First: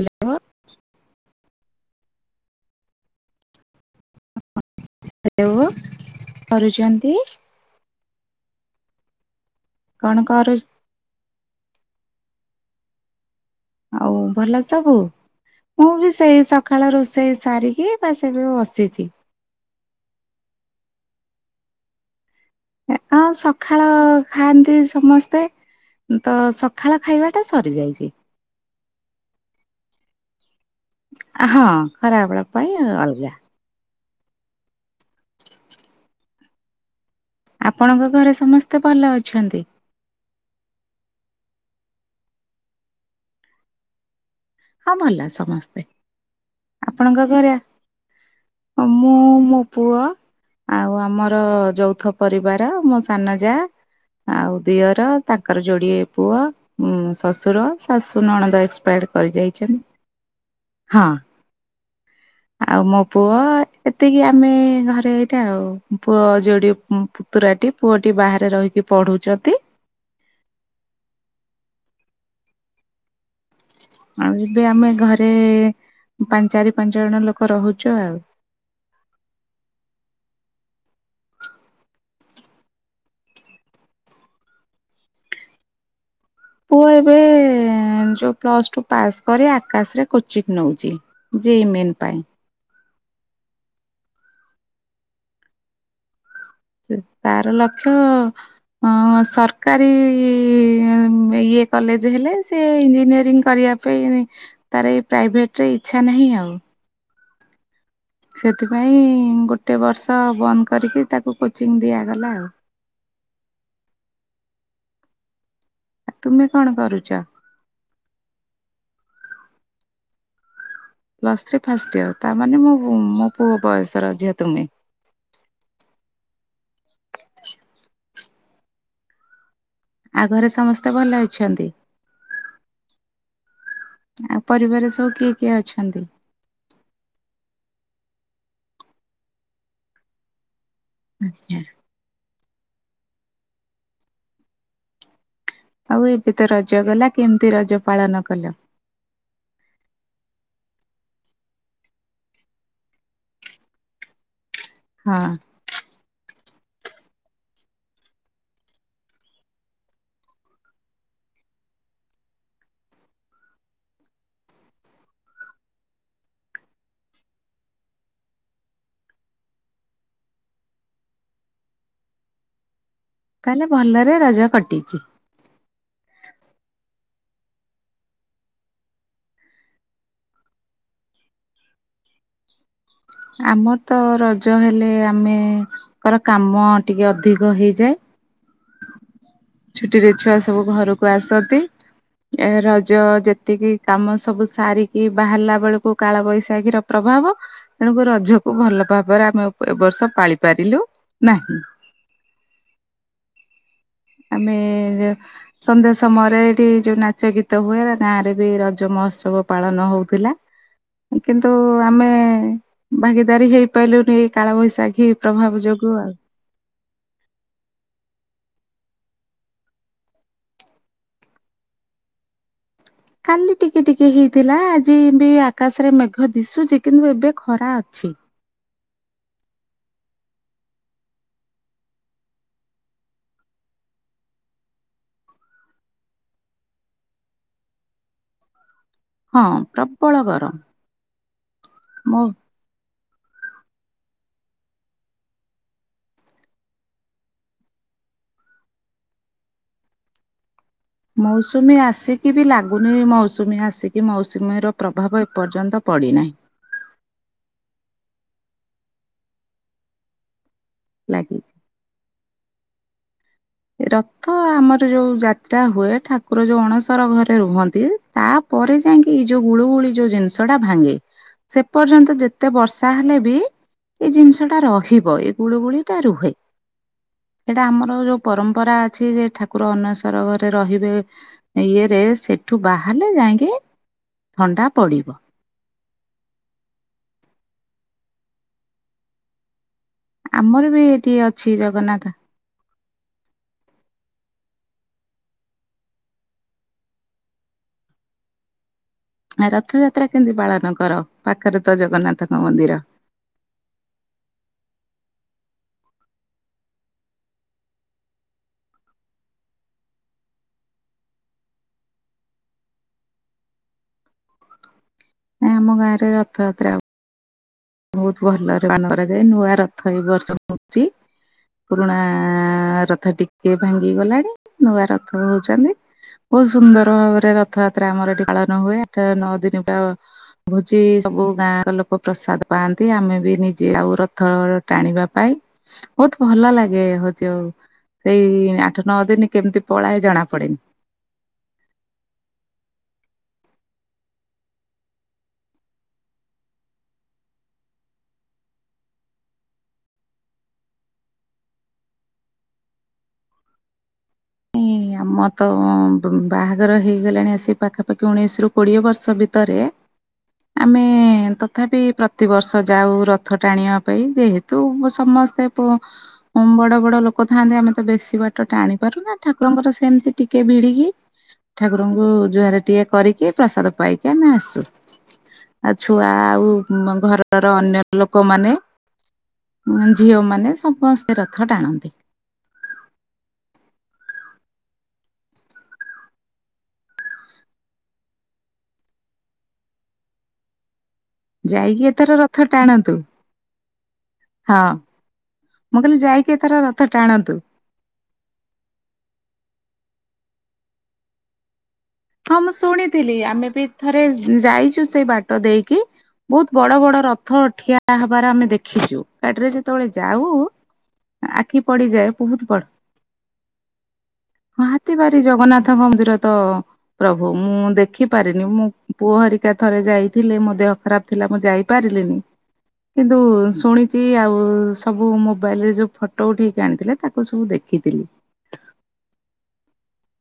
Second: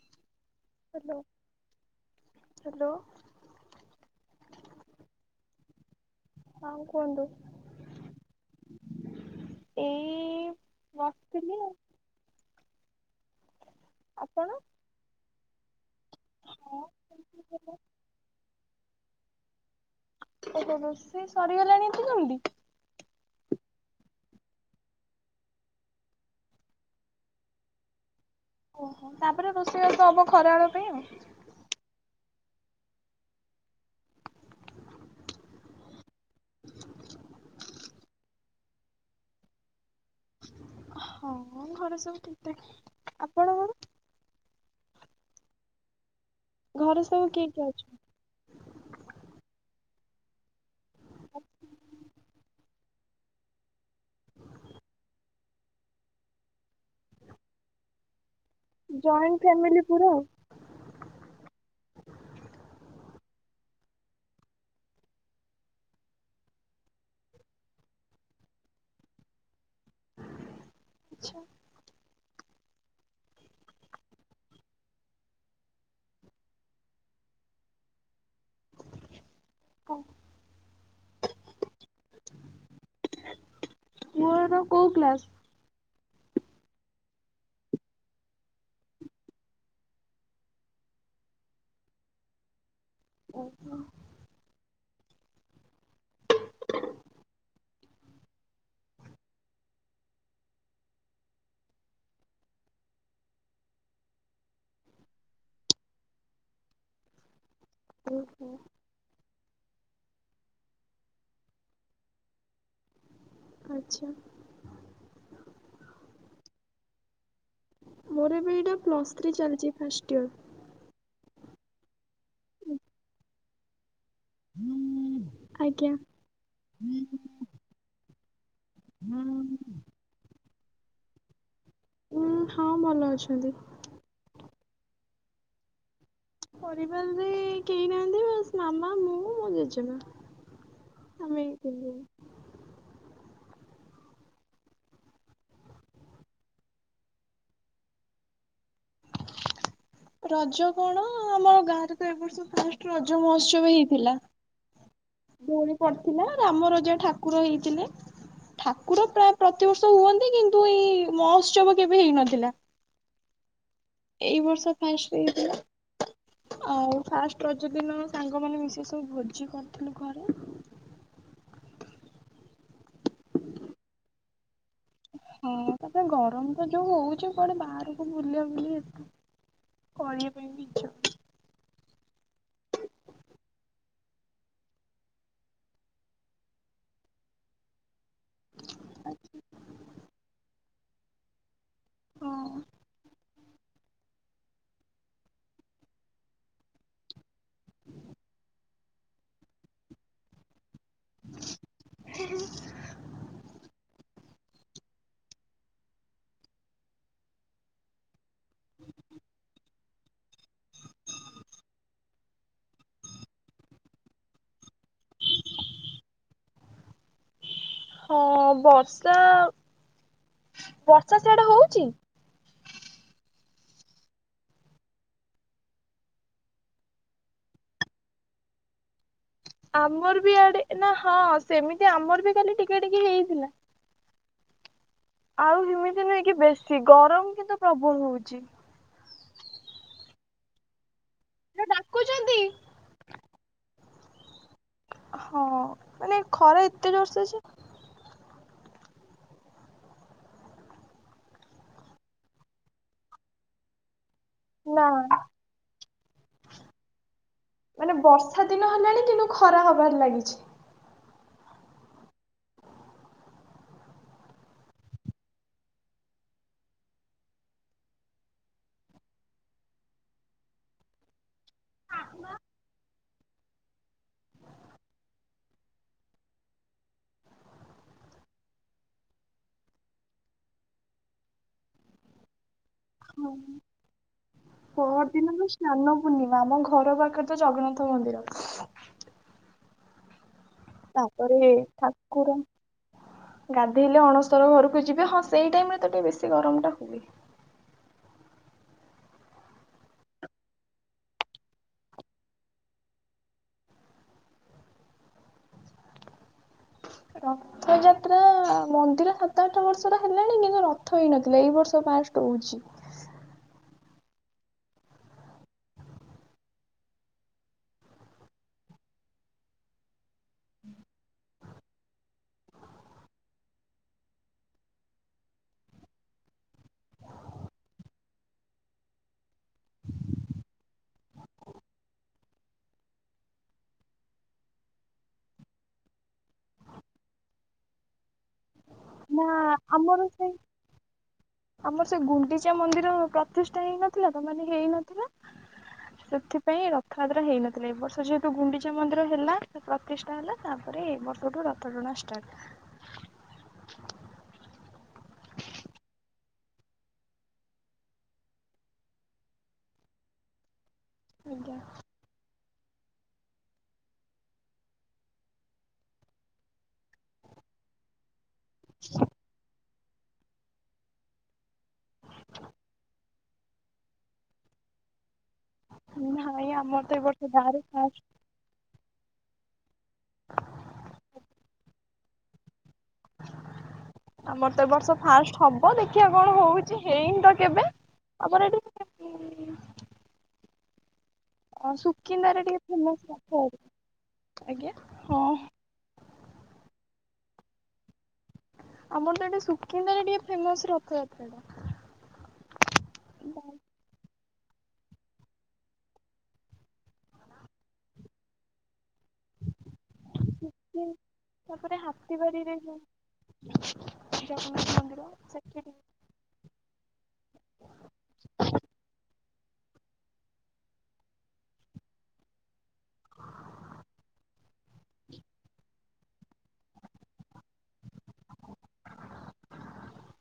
Hello. Hello hello. Hello ହଁ କରୁଚନ୍ତି। କୁହନ୍ତୁ କଣ କରୁ ବସଥିଲି ଆଉ। ଆଉ ଆପଣ? ଭଲ ସବୁ? ମୁଁ ବି ସେଇ ସଖାଳ ରୋଷେଇ ସାରିକି ବାସ୍ ଏବେ ବସିଛି। ଓ ହୋ ହୋ ରୋଷଇ ସରିଗଲାଣି ଏତେ ଜଲଦି। ହଁ ସଖାଳ ଖାଆନ୍ତି ସମସ୍ତେ। ତ ସଖାଳ ଖାଇବାଟା ସରିଯାଇଛି। ଓହୋ ତାପରେ ରୋଷେଇବାସ ହବ ଖରା ବେଳ ପାଇଁ ଆଉ ହଁ ଖରାବେଳ ପାଇଁ ଅଲଗା। ଆପଣଙ୍କ ଘରେ ସମସ୍ତେ ଭଲ ଅଛନ୍ତି? ହଁ ଘରେ ସବୁ ଠିକ ଠାକ୍ ଆପଣଙ୍କର? ହଁ ଭଲ ସମସ୍ତେ ଘରେ ଆପଣଙ୍କ ସବୁ କିଏ ଘରେ? କିଏ ଅଛନ୍ତି? ମଁ ମୋ ପୁଅ। ଆଉ ଆମର ଯୌଥ ପରିବାର ମୋ ସାନ ଯା ଆଉ ଦିଅର ତାଙ୍କର ଯୋଡିଏ ପୁଅ ଉ ଶଶୁର ଶାଶୁ ନଣନ୍ଦ ଏକ୍ସପାୟାର୍ଡ ଜଏଣ୍ଟ କରିଯାଇଛନ୍ତି। ଫ୍ୟାମିଲି ପୁରା। ହଁ। ଆଉ ମୋ ପୁଅ ଏତିକି ଆମେ ଘରେ ହେଇଥା ଆଉ ପୁଅ ଯୋଡ଼ିଏ ପ ତୁରାଟି ପୁଅଟି ବାହାରେ ରହିକି ପଢୁଛନ୍ତି। ଆଚ୍ଛା। ଆଉ ଏବେ ଆମେ ଘରେ ପାଞ୍ଚ ଚାରି ପାଞ୍ଚ ଜଣ ଲୋକ ରହୁଛୁ ଆଉ ପୁଅର କୋଉ କ୍ଲାସ? ପୁଅ ଏବେ ଯୋଉ ପ୍ଲସ୍ ଟୁ ପାସ୍ କରି ଆକାଶରେ କୋଚିଂ ନଉଛି ଯେ ଇ ମେନ୍ ପାଇଁ। ଓହ। ତାର ଲକ୍ଷ ହଁ ସରକାରୀ ଇଏ କଲେଜ ହେଲେ ସିଏ ଇଞ୍ଜିନିୟରିଂ କରିବା ପାଇଁ ତାର ଏଇ ପ୍ରାଇଭେଟରେ ଇଚ୍ଛା ନାହିଁ ଆଉ। ଓହୋ ସେଥିପାଇଁ ଗୋଟେ ବର୍ଷ ବନ୍ଦ କରିକି ତାକୁ କୋଚିଂ ଦିଆଗଲା ଆଉ ଆଚ୍ଛା। ଆଉ ତୁମେ କଣ କରୁଛ? ମୋର ଏବେ ଏଇଟା ପ୍ଲସ୍ ଥ୍ରୀ ଚାଲିଛି ଫାଷ୍ଟ ଇଅର। ପ୍ଲସ୍ର ଥ୍ରି ଫାଷ୍ଟ ଇଅର ତାମାନେ ମୁ ମୋ ପୁଅ ବୟସର ଝିଅ। ତୁମେ। ଆଜ୍ଞା। ହୁଁ। ଆଉ ଘରେ ସମସ୍ତେ ଭଲ ଅଛନ୍ତି? ଉଁ ହଁ ଭଲ ଅଛନ୍ତି। ଆଉ ପରିବାରରେ ସବୁ କିଏ କିଏ ଅଛନ୍ତି? ପରିବାରରେ କେହି ନାହାନ୍ତି ବାସ ମାମା ମୁଁ ମୋ ଜେଜେମା। ଆମେ ଏଇ ଥିଲୁ। ଆଉ ଏବେ ତ ରଜ ଗଲା କେମିତି ରଜ ପାଳନ କଲ? ରଜ କଣ ଆମ ଗାଁରେ ତ ଏବ ବର୍ଷ ଫାଷ୍ଟ ରଜ ମହୋତ୍ସବ ହେଇଥିଲା। ହଁ। ଦୋଳି ପଡିଥିଲା ରାମ ରାଜ ଠାକୁର ହେଇଥିଲେ। ଠାକୁର ପ୍ରାୟ ପ୍ରତିବର୍ଷ ହୁଅନ୍ତି କିନ୍ତୁ ଏଇ ମହୋତ୍ସବ କେବେ ହେଇନଥିଲା। ଏଇ ବର୍ଷ ଫାଷ୍ଟ ହେଇଥିଲା। ଆଉ ଫାଷ୍ଟ ରଜ ଦିନ ସାଙ୍ଗମାନେ ମିଶି ସବୁ ଭୋଜି କରିଥିଲୁ ଘରେ। ତାହେଲେ ଭଲରେ ରଜ କଟିଛି। ହଁ ତାପରେ ଗରମ ତ ଯୋଉ ହଉଛି କୁଆଡେ ବାହାରକୁ ବୁଲା ବୁଲି ଏତେ କରିବା ପାଇଁ ବି ଇଚ୍ଛା [inaudible] ଆମର ତ ରଜ ହେଲେ ଆମେ ଙ୍କର କାମ ଟିକେ ଅଧିକ ହେଇଯାଏ। [inaudible] ଛୁଟିରେ ଛୁଆ ସବୁ ଘରକୁ ଆସନ୍ତି। ଏ ହଁ ରଜ ଯେତିକି କାମ ସବୁ ସାରିକି ବାହାରିଲା ବେଳକୁ କାଳବୈଶାଖୀ ର ପ୍ରଭାବ ତେଣୁକୁ ରଜକୁ ଭଲ ପା ଏବରେ ଆମେ ଏବ ବର୍ଷ ପାଳି ପାରିଲୁ ନାହିଁ। [inaudible] ଆମେ ଯଉ ସନ୍ଧ୍ୟା ସମୟରେ ଏଇଠି ଯୋଉ ନାଚ ଗୀତ ହୁଏ ଗାଁ ରେ ବି ରଜ ମହୋତ୍ସବ ପାଳନ ହଉଥିଲା କିନ୍ତୁ ଆମେ ଭାଗିଦାରୀ ହେଇପାରିଲୁନି ଏଇ କାଳବୈଶାଖୀ ପ୍ରଭାବ ଯୋଗୁ ଆଉ। ହଁ ବର୍ଷା ବର୍ଷା ସିଆଡେ ହଉଛି। କାଲି ଟିକେ ଟିକେ ହେଇଥିଲା ଆଜି ବି ଆକାଶରେ ମେଘ ଦିଶୁଛି କିନ୍ତୁ ଏବେ ଖରା ଅଛି। ଆମର ବି ଇଆଡେ ନା ହଁ ସେମିତି ଆମର ବି ଖାଲି ଟିକେ ଟିକେ ହେଇଥିଲା। ଆଉ ହେମିତି ନୁହେଁ କି ବେଶୀ ଗରମ କିନ୍ତୁ ପ୍ରବଳ ହଉଛି। ହଁ ପ୍ରବଳ ଗରମ ମୋ ଡାକୁଛନ୍ତି। ହଁ ମାନେ ଖରା ଏତେ ଜୋରସେ ଯେ ମୌସୁମୀ ଆସିକି ବି ଲାଗୁନି ମୌସୁମୀ ଆସିକି କି ମୌସୁମୀର ନା ପ୍ରଭାବ ଏପର୍ଯ୍ୟନ୍ତ ପଡ଼ିନାହିଁ। ମାନେ ବର୍ଷା ଦିନ ହେଲାଣି କିନ୍ତୁ ଖରା ହବାରେ ଲାଗିଛି। ଲାଗିଛି। ରଥ ଆମର ଯୋଉ ଯାତ୍ରା ହୁଏ ଠାକୁର ଯୋଉ ଅଣସର ଘରେ ରୁହନ୍ତି ତାପରେ ଯାଇକି ଏଇ ଯୋଉ ଗୁଳୁ ଗୁଳି ଯୋଉ ଜିନିଷ ଟା ଭାଙ୍ଗେ। ସେ ପର୍ଯ୍ୟନ୍ତ ଯେତେ ବର୍ଷା ହେଲେ ବି ଏଇ ଜିନିଷ ଟା ରହିବ ଏଇ ଗୁଳୁଗୁଳି ଟା ରୁହେ ଏଇଟା ଆମର ଯୋଉ ପରମ୍ପରା ଅଛି ଯେ ଠାକୁର ଅନୱସ୍ଵର ଘରେ ରହିବେ ଇଏରେ ସେ ଏଠୁ ବାହାରିଲେ ଯାଇକି ଥଣ୍ଡା ପହର ପଡ଼ିବ। ଦିନ ତ ସ୍ନାନ ପୂର୍ଣ୍ଣିମା ଆମ ଘର ପାଖରେ ତ ଜଗନ୍ନାଥ ମନ୍ଦିର ଆମର ବି ଏଠି ତାପରେ ଅଛି ଜଗନ୍ନାଥ ଠାକୁର ଗାଧେଇଲେ ଅଣସର ଘରକୁ ଯିବେ ହଁ ସେଇ ଟାଇମ ରେ ତ ଟିକେ ବେଶୀ ଗରମ ଟା ହୁଏ। ରଥଯାତ୍ରା କେମିତି ପାଳନ କର ପାଖରେ ତ ଜଗନ୍ନାଥଙ୍କ ମନ୍ଦିର? ରଖ ରଥଯାତ୍ରା ମନ୍ଦିର ସାତ ଆଠ ବର୍ଷର ହେଲାଣି କିନ୍ତୁ ରଥ ହେଇନଥିଲା ଏଇ ବର୍ଷ ପାଷ୍ଟ ହଉଛି। ନାଇ ଆମ ଗାଁରେ ରଥଯାତ୍ର ହୁ ବହୁତ ଭଲରେ ପାନ କରାଯାଏ ନୂଆ ରଥ ଏ ବର୍ଷ ହଉଛି। ପୁରୁଣା ରଥ ଟିକେ ଭାଙ୍ଗି ଗଲାଣି ନୂଆ ରଥ ହଉଛନ୍ତି। ବହୁତ ସୁନ୍ଦର ଭାବରେ ରଥଯାତ୍ରା ଆମର ଏଠି ପାଳନ ହୁଏ ଆଠ ନଅ ଦିନ ର ଭୋଜି ସବୁ ଗାଁ ଲୋକ ପ୍ରସାଦ ପାଆନ୍ତି ଆମେ ବି ନିଜେ ଆଉ ରଥ ଟାଣିବା ପାଇଁ ବହୁତ ଭଲ ଲାଗେ ହଉଛି ଆଉ ସେଇ ଆଠ ନଅ ନା ଦିନ କେମିତି ଆମର ପଳାଏ ଜଣା ସେଇ ପଡେନି। ଆମର ସେ ଗୁଣ୍ଡିଚା ମନ୍ଦିର ପ୍ରତିଷ୍ଠା ହେଇନଥିଲା ତ ମାନେ ହେଇନଥିଲା ସେଥିପାଇଁ ରଥଯାତ୍ରା ହେଇନଥିଲା ଏ ବର୍ଷ ଯେହେତୁ ଗୁଣ୍ଡିଚା ମନ୍ଦିର ହେଲା ପ୍ରତିଷ୍ଠା ହେଲା ତାପରେ ଏ ବର୍ଷଠୁ ରଥ ଟଣା ଷ୍ଟାର୍ଟ। ଆମ ତ ବାହାଘର ହେଇଗଲାଣି ଆସି ପାଖାପାଖି ଉଣେଇଶି ରୁ କୋଡିଏ ବର୍ଷ ଭିତରେ ଆମେ ଆଜ୍ଞା ତଥାପି ପ୍ର ପ୍ରତିବର୍ଷ ଯାଉ ରଥ ଟାଣିବା ପାଇଁ ଯେହେତୁ ସମସ୍ତେ ପୁଅ ବଡ ବଡ ଲୋକ ଥାନ୍ତି ଆମେ ତ ବେଶୀ ବାଟ ଟାଣି ପାରୁନା ଠା ମୋର ସେମିତି ଟିକେ ବିଡିିଗି। ଠାକୁରଙ୍କୁ ଜୁହାରେ ଟିଏ କରିକି ପ୍ରସାଦ ପାଇକି ଆମେ ଆସୁ। ଆଉ ଛୁଆ ନାଇଁ ଆମର ଆଉ ତ ଏ ବର୍ଷ ଘରର ଗାଁରେ ଅନ୍ୟ ଫାଷ୍ଟ ଲୋକମାନେ ଉଁ ଝିଅମାନେ ସମସ୍ତେ ରଥ ଟାଣନ୍ତି। ଆମର ତ ଏ ବର୍ଷ ଫାଷ୍ଟ ହବ ଦେଖିବା କଣ ହଉଛି ହେଇନି ତ କେବେ ଆମର ଏଠି। ଅ ଯାଇକି ଏଥର ରଥ ସୁକିନ୍ଦାରେ ଟିକେ ଟାଣନ୍ତୁ ଫେମସ୍ ହଁ ଆଜ୍ଞା ହଁ। ମୁଁ କହିଲି ଯାଇକି ଏଥର ରଥ ଟାଣନ୍ତୁ। ଆମର ତ ଏଠି ସୁକିନ୍ଦାରେ ଟିକେ ଫେମସ ରଥଯାତ୍ରାଟା। ହଁ ମୁଁ ଶୁଣିଥିଲି ଆମେ ବି ଥରେ ଯାଇଛୁ ସେଇ ବାଟ ଦେଇକି। ବହୁତ୍ ବଡ ବଡ ରଥ ଠିଆ ହବାର ଆମେ ଦେଖିଛୁ। ଗାଡିରେ ଯେତେବେଳେ ଯାଉ ଆଖି ତାପରେ ପଡିଯାଏ ବହୁତ୍ ହାତୀବାରିରେ ବଡ। ଯୋଉ ଜଗନ୍ନାଥ ହଁ ମନ୍ଦିର ହାତୀବାରି ସେଠି ଜଗନ୍ନାଥଙ୍କ ମନ୍ଦିର ତ ପ୍ରଭୁ ମୁଁ ଦେଖିପାରିନି ମୋ ପୁଅ ହରିକା ଥରେ ଯାଇଥିଲେ ମୋ ଦେହ ଖରାପ ଥିଲା ମୁଁ ଯାଇପାରିଲିନି। କିନ୍ତୁ ଶୁଣିଛି ଆଉ ସବୁ ମୋବାଇଲରେ ଯୋଉ ଫଟୋ ଫଟୋ ଉଠେଇକି ଆଣିଥିଲେ ତାକୁ ସବୁ ଦେଖିଥିଲି।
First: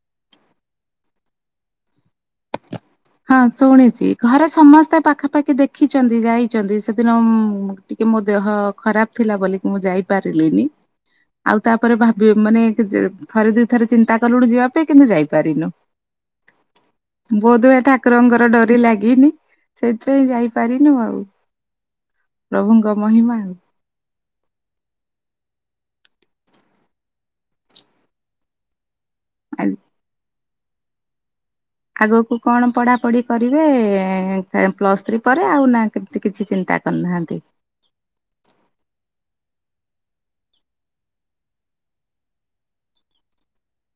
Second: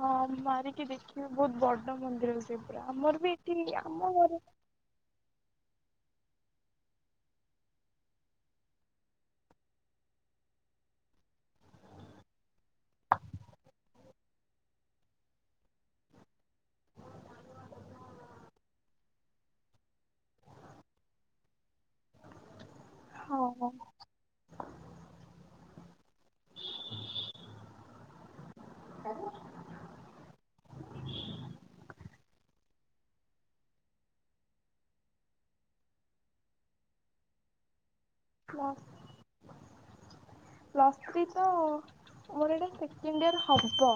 ହଁ ମାରିକି ଦେଖିବେ ବହୁତ ବଡ ମନ୍ଦିର ସେ ସେ ପୁରା ଆମର ବି ହଁ ଏଠି ଶୁଣିଛି ଆମ ଘରେ ସମସ୍ତେ ପାଖାପାଖି ଦେଖି ଖିଛନ୍ତି ଯାଇଛନ୍ତି ସେଦିନ ମ୍ ଟିକେ ମୋ ଦେହ ଖରାପ ଥିଲା ବୋଲିକି ମୁଁ ଯାଇପାରିଲିନି। ଆଉ ତାପରେ ଭାବି ମାନେ କିଛି ଥରେ ଦୁଇଥରେ ଚିନ୍ତା କଲୁଣି ଯିବା ପାଇଁ କିନ୍ତୁ ଯାଇପାରିନୁ। ବୋଧ୍ ହୁଏ। ଠାକୁରଙ୍କର ଡୋରି ଲାଗିନି ସେଥିପାଇଁ ଯାଇପାରିନୁ ଆଉ। ପ୍ରଭୁଙ୍କ ହଁ ମହିମା। ହଁ [inaudible] ଆଗକୁ କଣ ପଢ଼ାପଢ଼ି କରିବେ ପ୍ଲସ୍ ଥ୍ରୀ ପରେ ଆଉ ନା ସେମିତି କିଛି ଚିନ୍ତା କରିନାହାନ୍ତି। [inaudible] ପ୍ଲସ୍ ଥ୍ରୀ ତ ମୋର ଏଇଟା ସେକେଣ୍ଡ ୟର୍ ହବ।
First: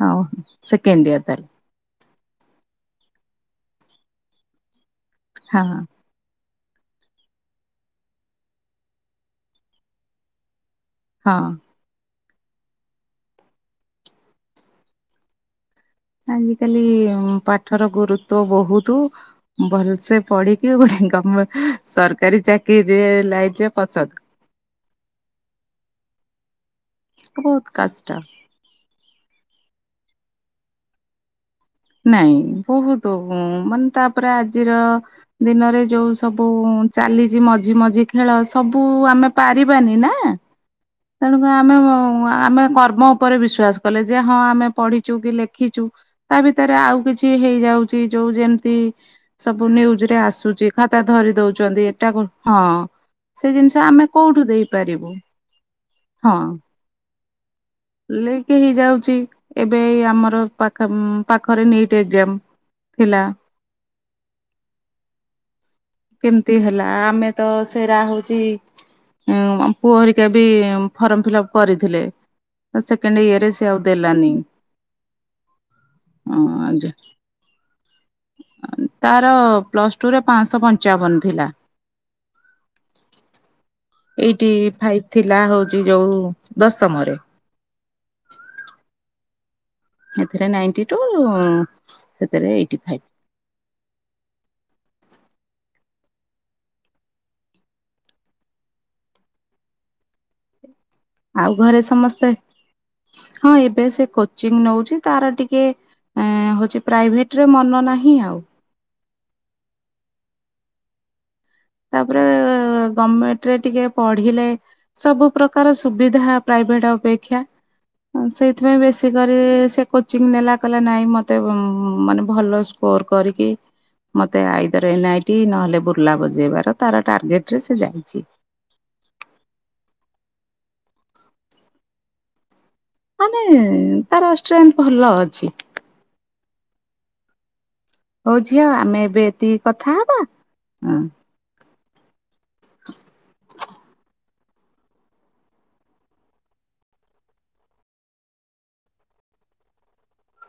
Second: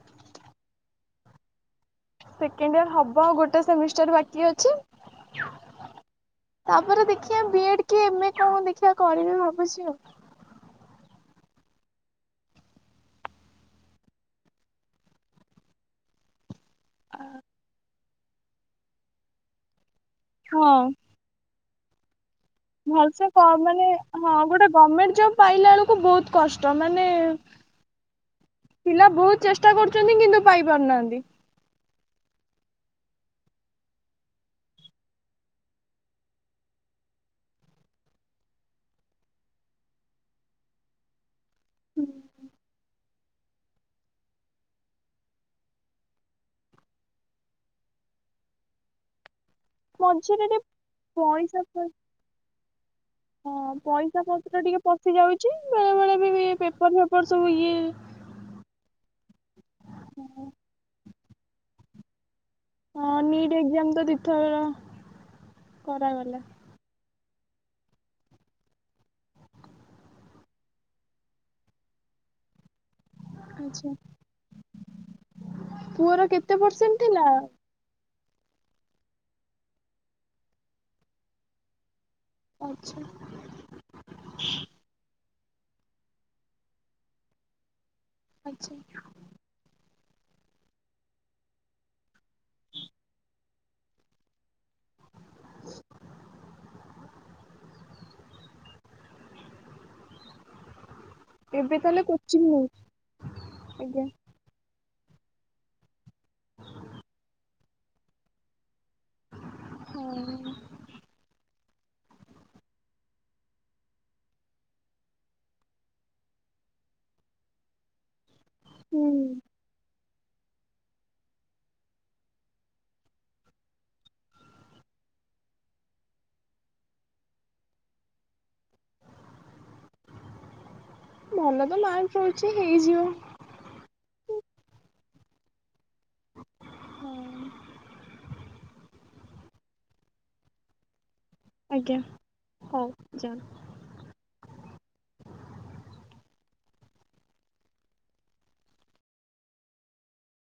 ହଉ ସେକେଣ୍ଡ ୟର୍ ତାହାଲେ। ସେକେଣ୍ଡ ଇୟର୍ ହବ ଆଉ ଗୋଟେ ସେମିଷ୍ଟାର ବାକି ଅଛି। ହଁ ହଁ। ତାପରେ ଦେଖିବା ବି ଏଡ୍ କି ଏମ୍ ଏ କଣ ମୁଁ ଦେଖିବା କରିବି ଭାବୁଛି ଆଉ। ହଁ। ଆଜିକାଲି ପାଠର ଗୁରୁତ୍ୱ ବହୁତୁ ଭଲସେ ପଢିକି ହଁ ଗୋଟେ ଗମ୍ ସରକାରୀ ଚାକି ଭଲସେ କ ମାନେ ହଁ ଗୋଟେ ଗମେଣ୍ଟ ଜବ୍ ପାଇଲା ବେଳକୁ ବହୁତ୍ କଷ୍ଟ ମାନେ ବହୁତ କଷ୍ଟ ପିଲା ବହୁତ ଚେଷ୍ଟା କରୁଛନ୍ତି କିନ୍ତୁ ପାଇ ପାରୁନାହାନ୍ତି। ନାଇଁ ବହୁତ୍ ମାନେ ତାପରେ ଆଜିର ଦିନରେ ଯୋଉ ସବୁ ଚାଲିଛି ମଝିମଝି ଖେଳ ସବୁ ଆମେ ପାରିବାନି ନା। [inaudible] ତେଣୁକରି ଆମେ ଉଁ ଆମେ କର୍ମ ଉପରେ ବିଶ୍ଵାସ କଲେ ଯେ ହଁ ଆମେ ପଢିଚୁ କି ଲେଖିଚୁ। ଏଥିରେ ଆଉ କିଛି ହେଇଯାଉଚି ଯୋଉ ଯେମିତି ସବୁ ନ୍ୟୁଜ୍ ରେ ମଝିରେ ଆସୁଚି ଖାତା ଟିକେ ଧରି ପଇସା ଦଉଚନ୍ତି ଏଟାକୁ ହଁ। ସେ ହଁ ଜିନିଷ ଆମେ ପଇସା କୋଉଠୁ ପତ୍ର ଟିକେ ଦେଇପାରିବୁ ପଶି ଯାଉଚି ବେଳେ ବେଳେ ବି ଏ ପେପର ଫେପର ସବୁ ଇଏ ଲିକ୍ ହେଇଯାଉଚି ଏବେ ଏଇ ଆମର ପାଖ ପାଖରେ ନିଟ୍ ଏକ୍ଜାମ। ହଁ ଥିଲା ନିଟ୍ ଏକ୍ଜାମ ତ ଦି ଥର। କେମତି ହେଲା ଆମେ ତ ସେରା ହଉଚି ଉଁ ପୁଅ ହେରିକା ବି ଫର୍ମ ଫିଲପ୍ କରିଥିଲେ। ତ ସେକଣ୍ଡେ ଇଏରେ ସେ ଆଉ ଆଚ୍ଛା ଦେଲାନି। ପୁଅର କେତେ ପରସେଣ୍ଟ ଥିଲା? ତାର ପ୍ଲସ୍ ଟୁରେ ପାଁଶହ ପଞ୍ଚାବନ ଥିଲା। ଆଛା ଏଇଟି ଫାଇପ୍ ଥିଲା ହୋଉଛି ଯୋଉ ଦଶମରେ। ଆଚ୍ଛା ଏଥିରେ ନାଇଣ୍ଟି ଟୁ ସେଥିରେ ଏଇଟି ଫାଇପ୍। [unintelligible] ଆଉ ଘରେ ଏବେ ତାହେଲେ ସମସ୍ତେ, କୋଚିଂ ନଉଛି ହଁ ଏବେ ଆଜ୍ଞା ସେ କୋ କୋଚିଂ ନଉଛି ତାର ଟିକେ ହଉଛି ପ୍ରାଇଭେଟରେ ମନ ନାହିଁ ଆଉ। ହୁଁ ତାପରେ ଗମେଟେରେ ଟିକେ ପଢିଲେ ସବୁ ପ୍ରକାର ସୁବିଧା ପ୍ରାଇଭେଟ ଅପେକ୍ଷା। ସେଇଥିପାଇଁ ବେଶୀ ହୁଁ କରି ସେ କୋଚିଂ ନେଲା କଇଲା ନାଇଁ ମତେ ମାନେ ଭଲ ସ୍କୋର କରିକି ମତେ ଆଇଦର ଏନ ଆଇ ଟି ନହେଲେ ବୁର୍ଲା ବଜେଇବାର ତାର ଟାର୍ଗେଟ ରେ ସେ ଯାଇଛି। ଭଲ ତ ମାର୍କ ରହୁଛି ହେଇଯିବ। ମାନେ ତାର ଷ୍ଟ୍ରେନ୍ତ ଭଲ ଅଛି। ହଁ ହଉ ଝିଅ ଆମେ ଏବେ ଏତିକି କଥା ହେବା ହଁ। ଆଜ୍ଞା ହଉ ଯାଅ।